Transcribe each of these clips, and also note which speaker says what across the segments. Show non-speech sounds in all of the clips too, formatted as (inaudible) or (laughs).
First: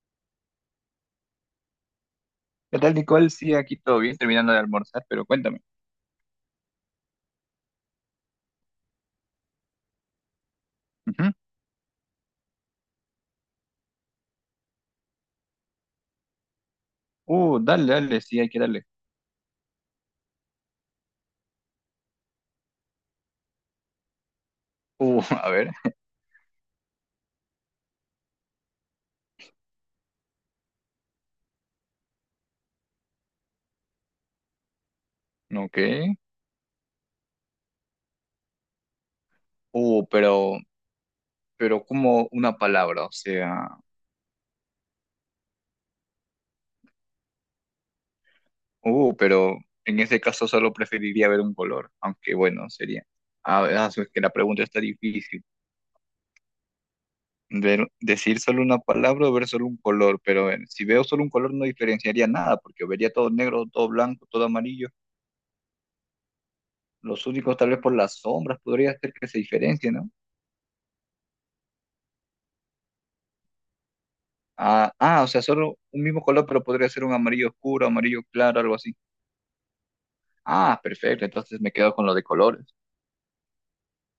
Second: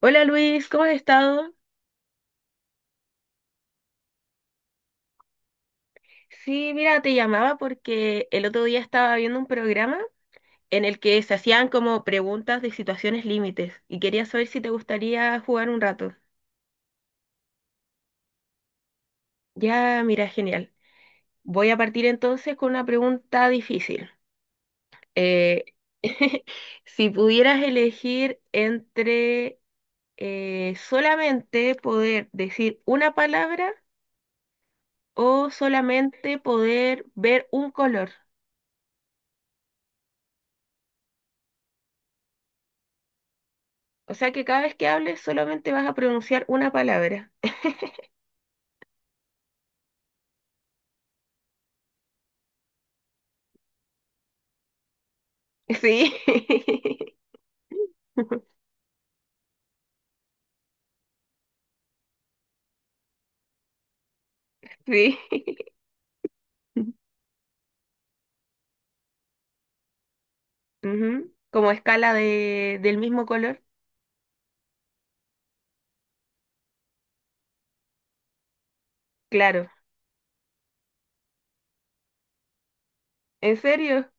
Speaker 1: Hola Luis, ¿cómo has estado?
Speaker 2: ¿Qué tal, Nicole? Sí, aquí todo bien, terminando de almorzar, pero cuéntame.
Speaker 1: Sí, mira, te llamaba porque el otro día estaba viendo un programa en el que
Speaker 2: Ujú.
Speaker 1: se hacían como preguntas de situaciones límites y quería saber si te gustaría jugar un rato.
Speaker 2: Dale, dale, sí, hay que darle.
Speaker 1: Ya, mira, genial. Voy a partir entonces con una pregunta difícil.
Speaker 2: (laughs) A
Speaker 1: Eh,
Speaker 2: ver,
Speaker 1: (laughs) si pudieras elegir entre solamente poder decir una palabra o
Speaker 2: ok.
Speaker 1: solamente poder ver un color.
Speaker 2: Uh, pero, pero como una palabra, o sea,
Speaker 1: O sea que cada vez que hables solamente vas a pronunciar una palabra. (laughs)
Speaker 2: pero en ese caso solo preferiría ver un color, aunque bueno, sería. A ver, ah, es que la pregunta está difícil.
Speaker 1: Sí,
Speaker 2: Decir solo
Speaker 1: (laughs)
Speaker 2: una palabra o ver solo un color, pero a ver, si veo solo un color no diferenciaría nada, porque vería todo negro, todo blanco, todo amarillo.
Speaker 1: sí.
Speaker 2: Los únicos, tal vez por las sombras, podría ser que se diferencien, ¿no?
Speaker 1: Ujú. Como escala de, del mismo color.
Speaker 2: Ah, ah, o sea, solo un mismo color, pero podría ser un amarillo oscuro, amarillo claro, algo así.
Speaker 1: Claro.
Speaker 2: Ah, perfecto, entonces me quedo con lo de colores.
Speaker 1: ¿En serio?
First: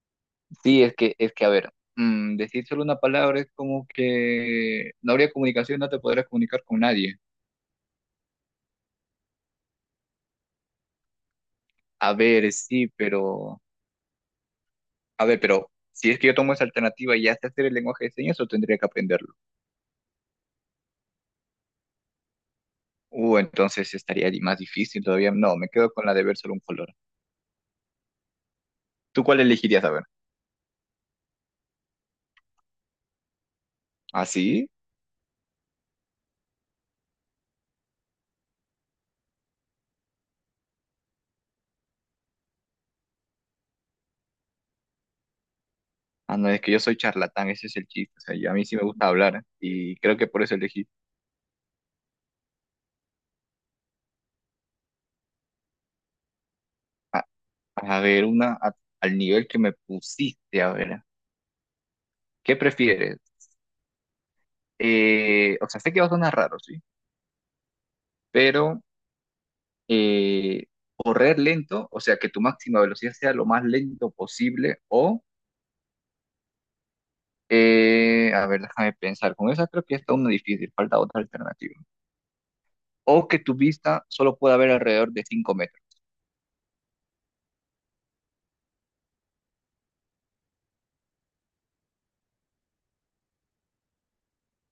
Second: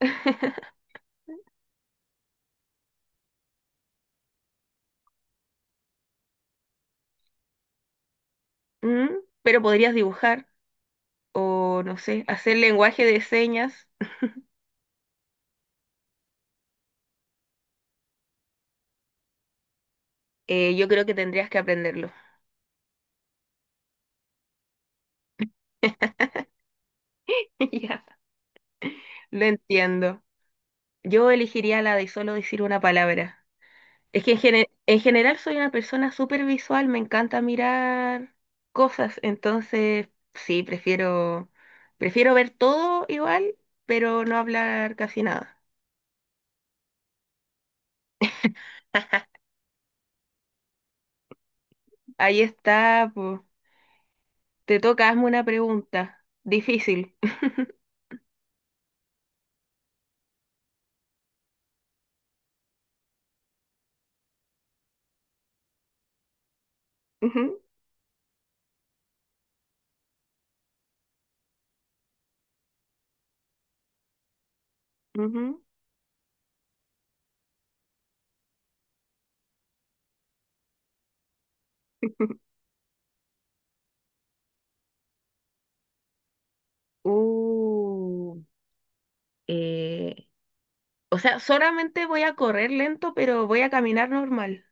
Speaker 2: Sí, es que, a ver, decir solo una palabra es como que no habría comunicación, no te podrías comunicar con nadie.
Speaker 1: Mm, pero podrías dibujar o, no
Speaker 2: A
Speaker 1: sé,
Speaker 2: ver,
Speaker 1: hacer
Speaker 2: sí,
Speaker 1: lenguaje de
Speaker 2: pero,
Speaker 1: señas.
Speaker 2: a ver, pero si es que yo tomo esa alternativa y ya sé hacer el lenguaje de señas, o tendría que aprenderlo.
Speaker 1: Yo creo que tendrías que aprenderlo.
Speaker 2: Entonces estaría más difícil todavía. No, me quedo con la de ver solo un color.
Speaker 1: (laughs) Ya.
Speaker 2: ¿Tú cuál
Speaker 1: Lo
Speaker 2: elegirías, a ver?
Speaker 1: entiendo. Yo elegiría la de solo decir una palabra. Es que en,
Speaker 2: ¿Así?
Speaker 1: gene- en general soy una persona súper visual, me encanta mirar cosas, entonces sí, prefiero, prefiero ver todo igual, pero no hablar casi nada.
Speaker 2: Ah, no, es que yo soy charlatán, ese es el chiste. O sea, a mí sí me gusta hablar
Speaker 1: (laughs)
Speaker 2: y creo que por eso elegí.
Speaker 1: Ahí está, po. Te toca, hazme una pregunta. Difícil.
Speaker 2: A, a ver, al nivel que me pusiste, a ver, ¿qué prefieres? O sea, sé que va a sonar raro, ¿sí?
Speaker 1: (laughs) Ujú,
Speaker 2: Pero eh, correr lento, o sea, que tu máxima velocidad sea lo más lento posible o,
Speaker 1: ujú.
Speaker 2: a ver, déjame pensar, con esa creo que está una difícil, falta otra alternativa.
Speaker 1: (laughs)
Speaker 2: O que tu vista solo pueda ver alrededor de 5 metros.
Speaker 1: Uh, eh, o sea, solamente voy a correr lento, pero voy a caminar normal.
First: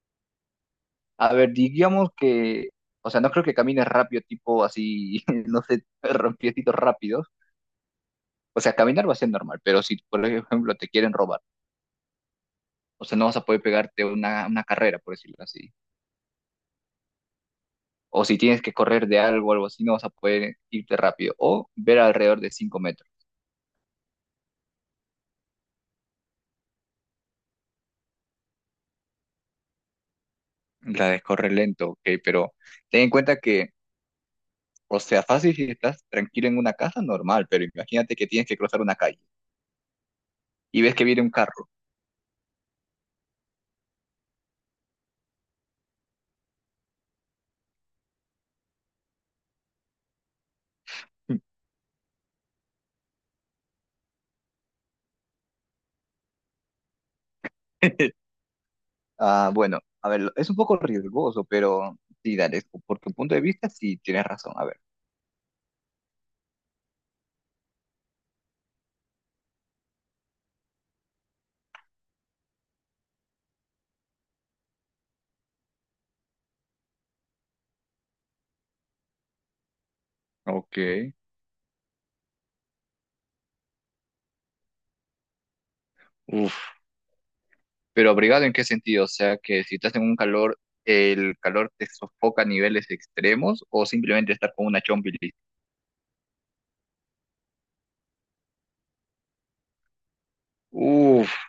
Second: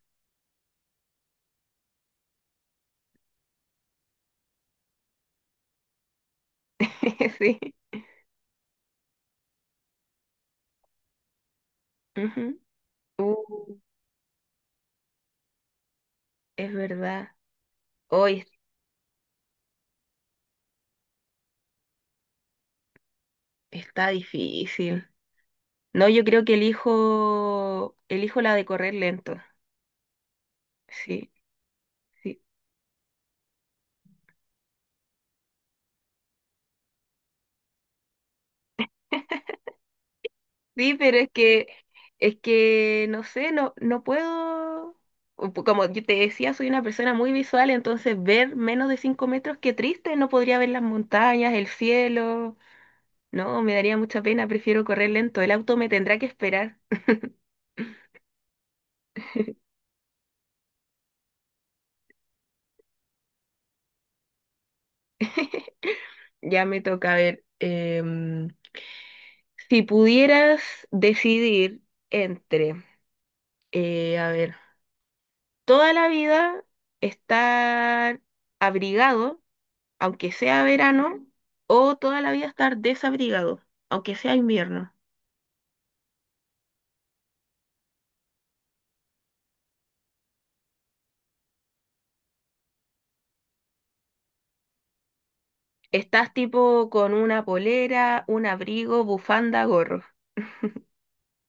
Speaker 2: A ver, digamos que, o sea, no creo que camines rápido, tipo así, (laughs) no sé, piecitos rápidos.
Speaker 1: (laughs) Sí.
Speaker 2: O sea, caminar va a ser normal, pero si, por ejemplo, te quieren robar,
Speaker 1: Ujú.
Speaker 2: o sea, no vas a poder
Speaker 1: Uh,
Speaker 2: pegarte una carrera, por decirlo así.
Speaker 1: es verdad.
Speaker 2: O si
Speaker 1: Hoy
Speaker 2: tienes que correr de algo, algo así, no vas a poder irte rápido. O ver alrededor de 5 metros.
Speaker 1: está difícil. No, yo creo que elijo la de correr lento.
Speaker 2: La de
Speaker 1: Sí,
Speaker 2: correr lento, ok,
Speaker 1: sí.
Speaker 2: pero ten en cuenta que, o sea, fácil si estás tranquilo en una casa, normal, pero imagínate que tienes que cruzar una calle y ves
Speaker 1: Sí,
Speaker 2: que
Speaker 1: pero
Speaker 2: viene
Speaker 1: es
Speaker 2: un
Speaker 1: que,
Speaker 2: carro.
Speaker 1: es que, no sé, no puedo. O po- como yo te decía, soy una persona muy visual, entonces ver menos de 5 metros, qué triste, no podría ver las montañas, el cielo. No, me daría mucha pena, prefiero correr lento. El auto me tendrá que esperar.
Speaker 2: (laughs) Ah, bueno, a ver, es un poco riesgoso, pero sí, dale, por tu punto de vista, sí tienes razón. A ver.
Speaker 1: Ya me toca a ver. Si pudieras decidir entre, a ver, toda la vida estar abrigado, aunque sea
Speaker 2: Ok.
Speaker 1: verano, o toda la vida estar desabrigado, aunque sea invierno.
Speaker 2: Uf. ¿Pero abrigado en qué sentido? O sea, que si estás en un calor, ¿el calor te sofoca a niveles extremos o simplemente estar con una chompi?
Speaker 1: Estás tipo con una polera, un abrigo, bufanda, gorro. (laughs)
Speaker 2: Uf.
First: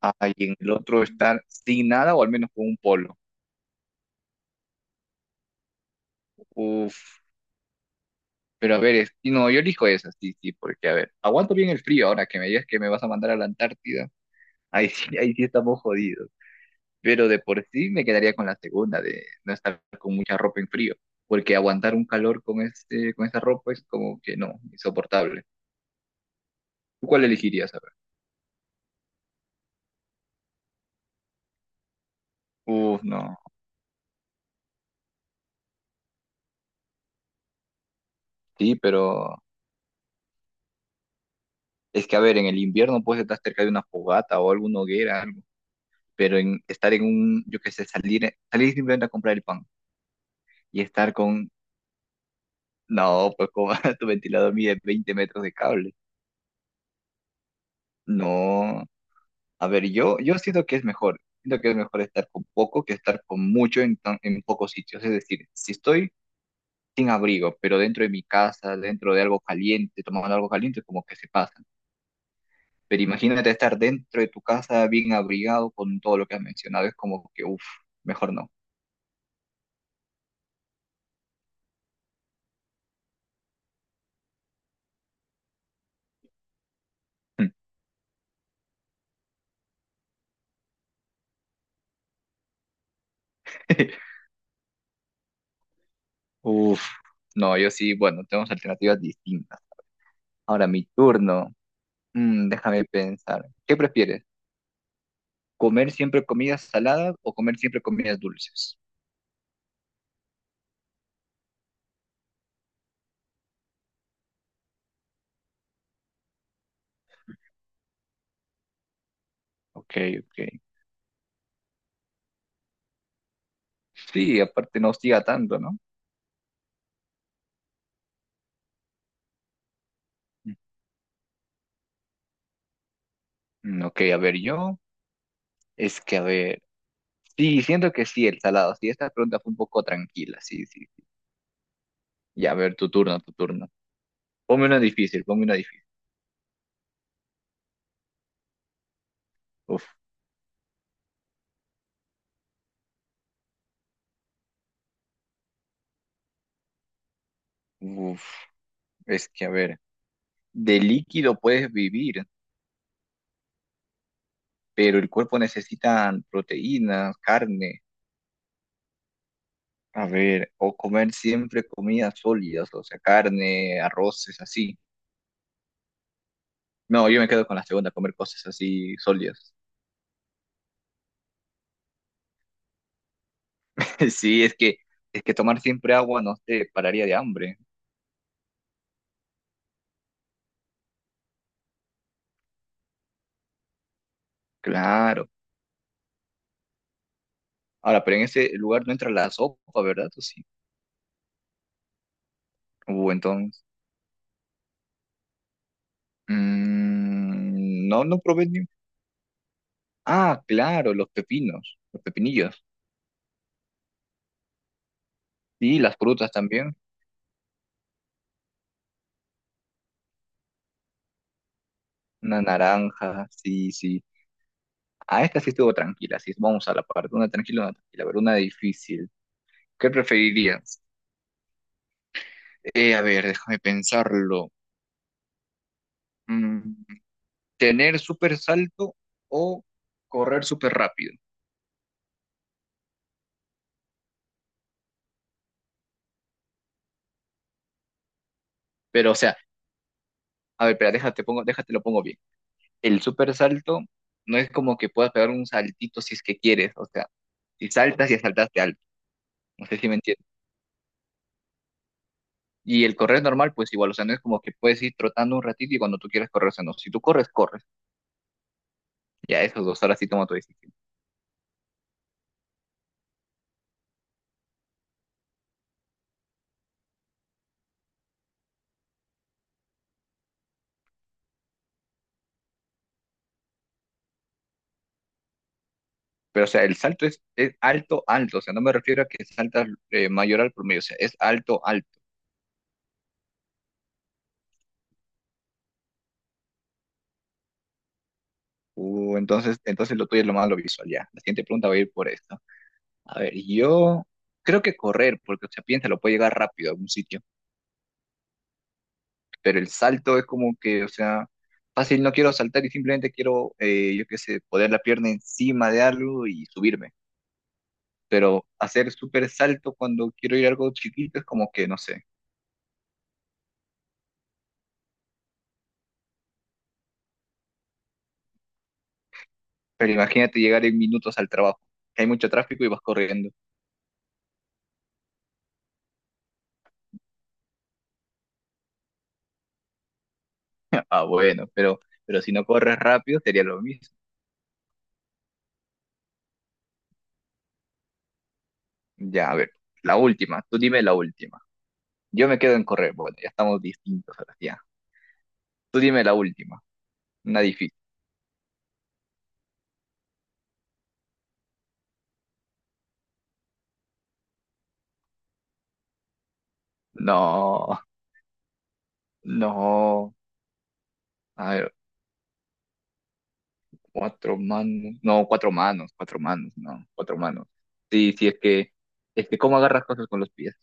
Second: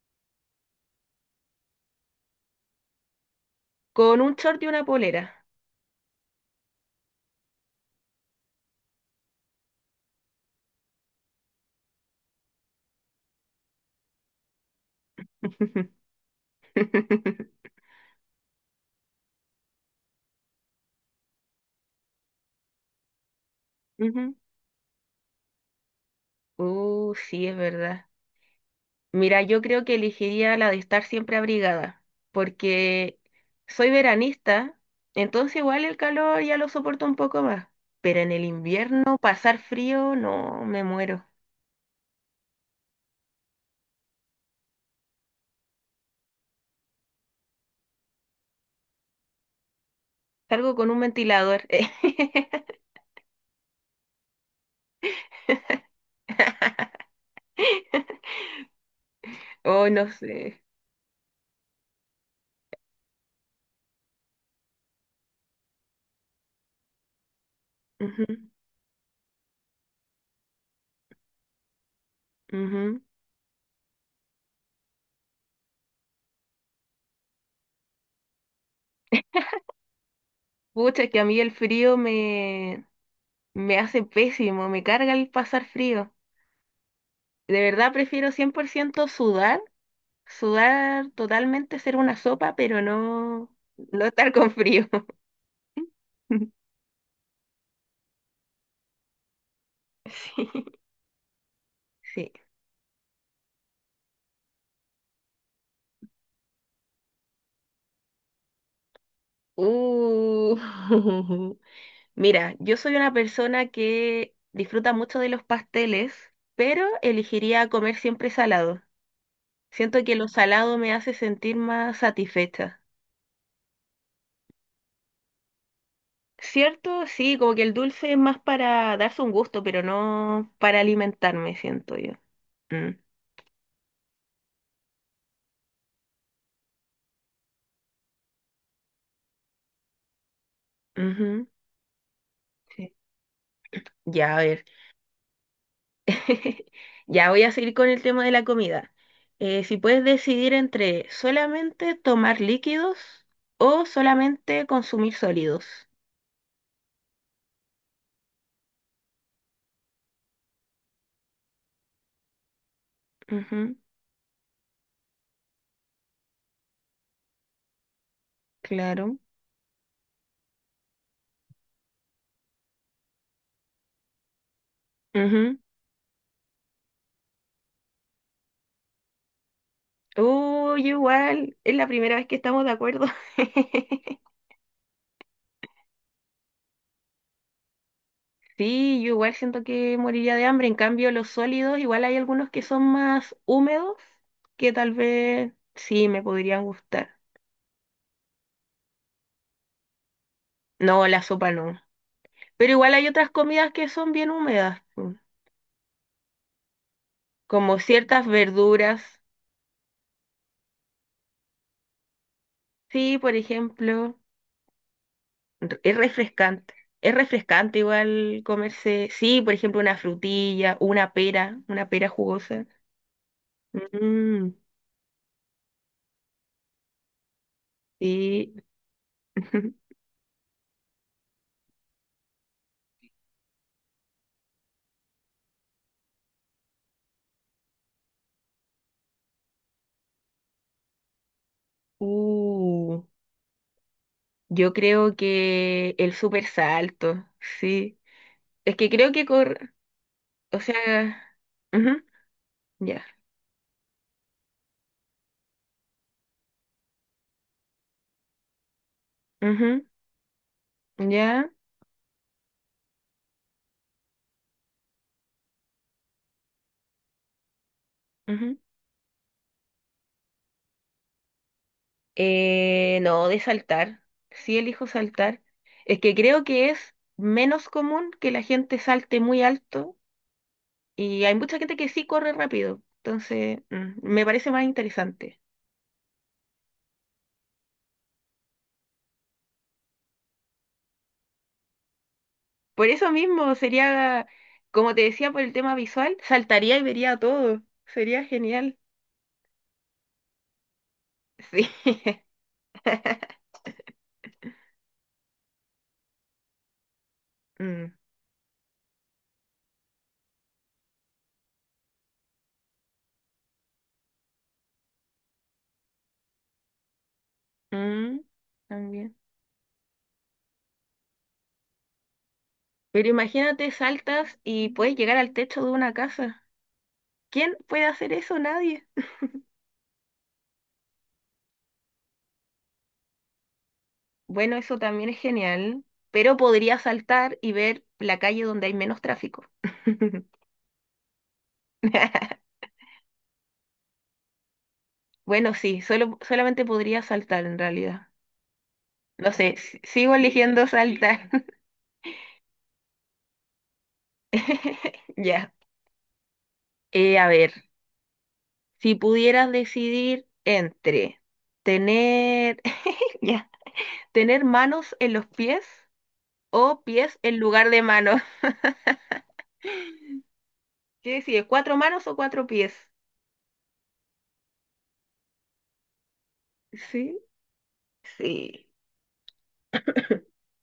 Speaker 2: Ah, y en el otro estar sin nada o al menos con un polo.
Speaker 1: Con un short y una polera.
Speaker 2: Uf. Pero a ver, y no, yo elijo esa, sí, sí, porque a ver, aguanto bien el frío ahora que me digas que me vas a mandar a la Antártida. Ahí sí estamos
Speaker 1: (laughs)
Speaker 2: jodidos. Pero de por sí me quedaría con la segunda, de no estar con mucha ropa en frío, porque aguantar un calor con este, con esta ropa es como
Speaker 1: Ujú.
Speaker 2: que no, insoportable. ¿Tú cuál
Speaker 1: Sí, es
Speaker 2: elegirías? A ver.
Speaker 1: verdad. Mira, yo creo que elegiría la de estar siempre abrigada,
Speaker 2: Uf,
Speaker 1: porque
Speaker 2: no.
Speaker 1: soy veranista, entonces igual el calor ya lo soporto un poco más, pero en el
Speaker 2: Sí,
Speaker 1: invierno
Speaker 2: pero
Speaker 1: pasar frío, no, me muero.
Speaker 2: es que a ver, en el invierno puedes estar cerca de una fogata o alguna hoguera, algo, pero en estar en un, yo qué sé, salir, salir simplemente a comprar el pan
Speaker 1: Salgo
Speaker 2: y
Speaker 1: con un
Speaker 2: estar con,
Speaker 1: ventilador.
Speaker 2: no, pues como (laughs) tu ventilador mide 20 metros de cable.
Speaker 1: (laughs)
Speaker 2: No, a
Speaker 1: Oh,
Speaker 2: ver,
Speaker 1: no
Speaker 2: yo
Speaker 1: sé.
Speaker 2: siento que es mejor. Siento que es mejor estar con poco que estar con mucho en, en pocos sitios. Es decir, si estoy sin abrigo, pero dentro de mi
Speaker 1: Ujú,
Speaker 2: casa, dentro de algo caliente, tomando algo caliente, como que se pasa.
Speaker 1: ujú.
Speaker 2: Pero imagínate estar dentro de tu casa bien abrigado con todo lo que has mencionado. Es como que, uff, mejor no.
Speaker 1: Pucha, que a mí me hace pésimo, me carga el pasar frío. De verdad prefiero 100 por ciento sudar. Sudar totalmente, ser una sopa, pero no, no
Speaker 2: (laughs)
Speaker 1: estar con frío. (laughs)
Speaker 2: Uff, no, yo sí, bueno, tenemos alternativas distintas.
Speaker 1: Sí.
Speaker 2: Ahora mi turno.
Speaker 1: Sí.
Speaker 2: Déjame pensar. ¿Qué prefieres? ¿Comer siempre comidas saladas o comer siempre comidas dulces?
Speaker 1: Uh, (laughs) mira, yo soy una persona que disfruta mucho de los pasteles, pero elegiría comer siempre salado.
Speaker 2: Ok,
Speaker 1: Siento que lo
Speaker 2: ok.
Speaker 1: salado me hace sentir más satisfecha.
Speaker 2: Sí, aparte no hostiga tanto, ¿no?
Speaker 1: Cierto, sí, como que el dulce es más para darse un gusto, pero no para alimentarme, siento yo. Mm,
Speaker 2: Ok, a ver, yo, es que a ver, sí, siento que sí, el salado, sí, esta pregunta fue un poco tranquila, sí, sí.
Speaker 1: ujú,
Speaker 2: Ya, a ver,
Speaker 1: sí.
Speaker 2: tu turno, tu turno.
Speaker 1: Ya, a ver.
Speaker 2: Ponme una difícil, ponme una difícil.
Speaker 1: (laughs) Ya voy a seguir con el tema de la comida. Si
Speaker 2: Uf,
Speaker 1: puedes decidir entre solamente tomar líquidos o solamente consumir sólidos.
Speaker 2: uf, es que a ver, de líquido puedes vivir,
Speaker 1: Ujú,
Speaker 2: pero el cuerpo necesita proteínas, carne,
Speaker 1: claro.
Speaker 2: a ver, o comer siempre comidas sólidas, o sea, carne, arroces, así.
Speaker 1: Ujú.
Speaker 2: No, yo me quedo con la segunda, comer cosas así sólidas.
Speaker 1: Uy, igual, es la primera vez que estamos de acuerdo. (laughs)
Speaker 2: (laughs) Sí, es que tomar siempre agua no te pararía de hambre.
Speaker 1: Sí, yo igual siento que moriría de hambre. En cambio, los sólidos, igual hay algunos que son más húmedos, que tal
Speaker 2: Claro.
Speaker 1: vez sí me podrían gustar.
Speaker 2: Ahora, pero en ese lugar no entra la sopa, ¿verdad? ¿O sí?
Speaker 1: No, la sopa no. Pero igual hay otras
Speaker 2: Entonces.
Speaker 1: comidas que son bien húmedas. Como
Speaker 2: No, no
Speaker 1: ciertas
Speaker 2: probé ni-
Speaker 1: verduras.
Speaker 2: ah, claro, los pepinos, los pepinillos.
Speaker 1: Sí, por ejemplo, re-
Speaker 2: Y
Speaker 1: es
Speaker 2: las frutas
Speaker 1: refrescante.
Speaker 2: también.
Speaker 1: Es refrescante igual comerse, sí, por ejemplo, una frutilla, una pera
Speaker 2: Una
Speaker 1: jugosa.
Speaker 2: naranja, sí, sí.
Speaker 1: Mm,
Speaker 2: Ah, esta sí estuvo tranquila, sí. Vamos a la parte. Una tranquila, una tranquila. A ver, una
Speaker 1: sí.
Speaker 2: difícil. ¿Qué
Speaker 1: (laughs)
Speaker 2: preferirías? A ver, déjame pensarlo. Mm, ¿tener súper salto o correr súper rápido?
Speaker 1: Uh, yo creo que el super salto, sí. Es que
Speaker 2: Pero,
Speaker 1: creo
Speaker 2: o
Speaker 1: que
Speaker 2: sea,
Speaker 1: corre, o
Speaker 2: a ver, espera, déjate,
Speaker 1: sea,
Speaker 2: pongo, déjate, lo
Speaker 1: ujú,
Speaker 2: pongo bien. El
Speaker 1: ya,
Speaker 2: super salto no es como que puedas pegar un saltito si es que quieres, o sea, si saltas y saltaste alto, no sé si me entiendes.
Speaker 1: ujú, ya,
Speaker 2: Y el correr normal, pues igual, o sea, no es como que puedes ir trotando un ratito y cuando tú quieras correr, o sea, no, si tú corres, corres,
Speaker 1: ujú.
Speaker 2: ya esos dos horas sí toma tu decisión.
Speaker 1: No, de saltar. Sí elijo saltar. Es que creo que es menos común que la gente salte muy alto y hay mucha gente que sí corre rápido. Entonces, mm, me parece más interesante.
Speaker 2: Pero, o sea, el salto es alto, alto, o sea, no me refiero a que saltas mayor al promedio, o sea, es alto, alto.
Speaker 1: Por eso mismo sería, como te decía, por el tema visual, saltaría y vería todo. Sería genial.
Speaker 2: Entonces, entonces lo tuyo es lo más lo visual, ya. La siguiente
Speaker 1: Sí.
Speaker 2: pregunta va a ir por
Speaker 1: (laughs)
Speaker 2: eso. A ver, yo creo que correr, porque, o sea, piénsalo, puede llegar rápido a algún sitio,
Speaker 1: Mm,
Speaker 2: pero el salto es como que, o sea, fácil, no quiero saltar y simplemente quiero, yo qué sé, poner la pierna encima de algo y subirme.
Speaker 1: mm,
Speaker 2: Pero hacer
Speaker 1: también.
Speaker 2: súper salto cuando quiero ir a algo chiquito es como que, no sé.
Speaker 1: Pero imagínate, saltas y puedes llegar al techo de una casa. ¿Quién puede hacer eso? Nadie.
Speaker 2: Pero imagínate llegar en minutos al trabajo, que hay mucho tráfico y vas corriendo. (laughs)
Speaker 1: Bueno, eso también es genial, pero podría saltar y ver la calle donde hay menos tráfico. (laughs)
Speaker 2: Ah, bueno, pero si no corres rápido sería lo mismo.
Speaker 1: Bueno, sí, solo, solamente podría saltar en realidad.
Speaker 2: Ya,
Speaker 1: No
Speaker 2: a ver,
Speaker 1: sé, s-
Speaker 2: la
Speaker 1: sigo
Speaker 2: última, tú
Speaker 1: eligiendo
Speaker 2: dime la
Speaker 1: saltar.
Speaker 2: última. Yo me quedo en correr, bueno, ya estamos distintos ahora, ya.
Speaker 1: (laughs) Ya.
Speaker 2: Tú dime la última.
Speaker 1: A
Speaker 2: Una
Speaker 1: ver,
Speaker 2: difícil.
Speaker 1: si pudieras decidir entre tener, (laughs) ya, tener manos en los pies o pies en lugar
Speaker 2: No,
Speaker 1: de manos.
Speaker 2: no.
Speaker 1: (laughs) ¿Qué decides?
Speaker 2: A ver,
Speaker 1: ¿Cuatro manos o cuatro pies?
Speaker 2: cuatro manos. No, cuatro manos, no, cuatro
Speaker 1: Sí,
Speaker 2: manos. Sí, sí, es
Speaker 1: sí.
Speaker 2: que, es que cómo agarras cosas con los pies.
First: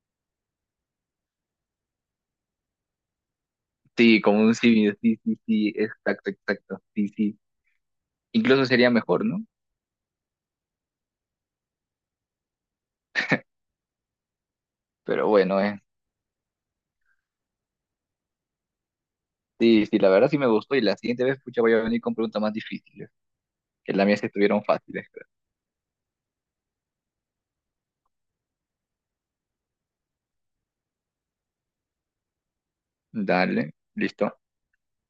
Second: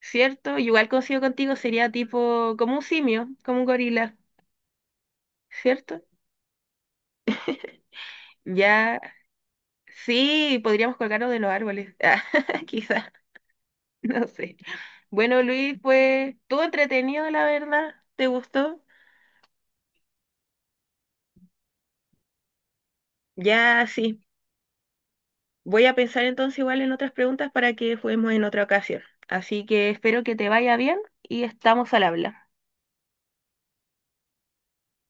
Speaker 1: ¿Cierto? Igual coincido contigo, sería tipo como un simio, como un gorila,
Speaker 2: Sí, como un simio, sí, sí, sí,
Speaker 1: ¿cierto?
Speaker 2: exacto, exacto, sí, sí. Incluso sería
Speaker 1: Ya,
Speaker 2: mejor, ¿no?
Speaker 1: sí, podríamos colgarnos de los árboles. (laughs) Ah, quizá, no sé.
Speaker 2: Pero
Speaker 1: Bueno,
Speaker 2: bueno,
Speaker 1: Luis,
Speaker 2: eh.
Speaker 1: pues todo entretenido, la verdad, ¿te gustó?
Speaker 2: Sí, sí, la verdad sí me gustó y la siguiente vez, pucha, voy a venir con preguntas más difíciles,
Speaker 1: Ya,
Speaker 2: que las
Speaker 1: sí.
Speaker 2: mías estuvieron fáciles. Creo.
Speaker 1: Voy a pensar entonces igual en otras preguntas para que juguemos en otra ocasión. Así que espero que te vaya bien y estamos al habla.
Speaker 2: Dale, listo.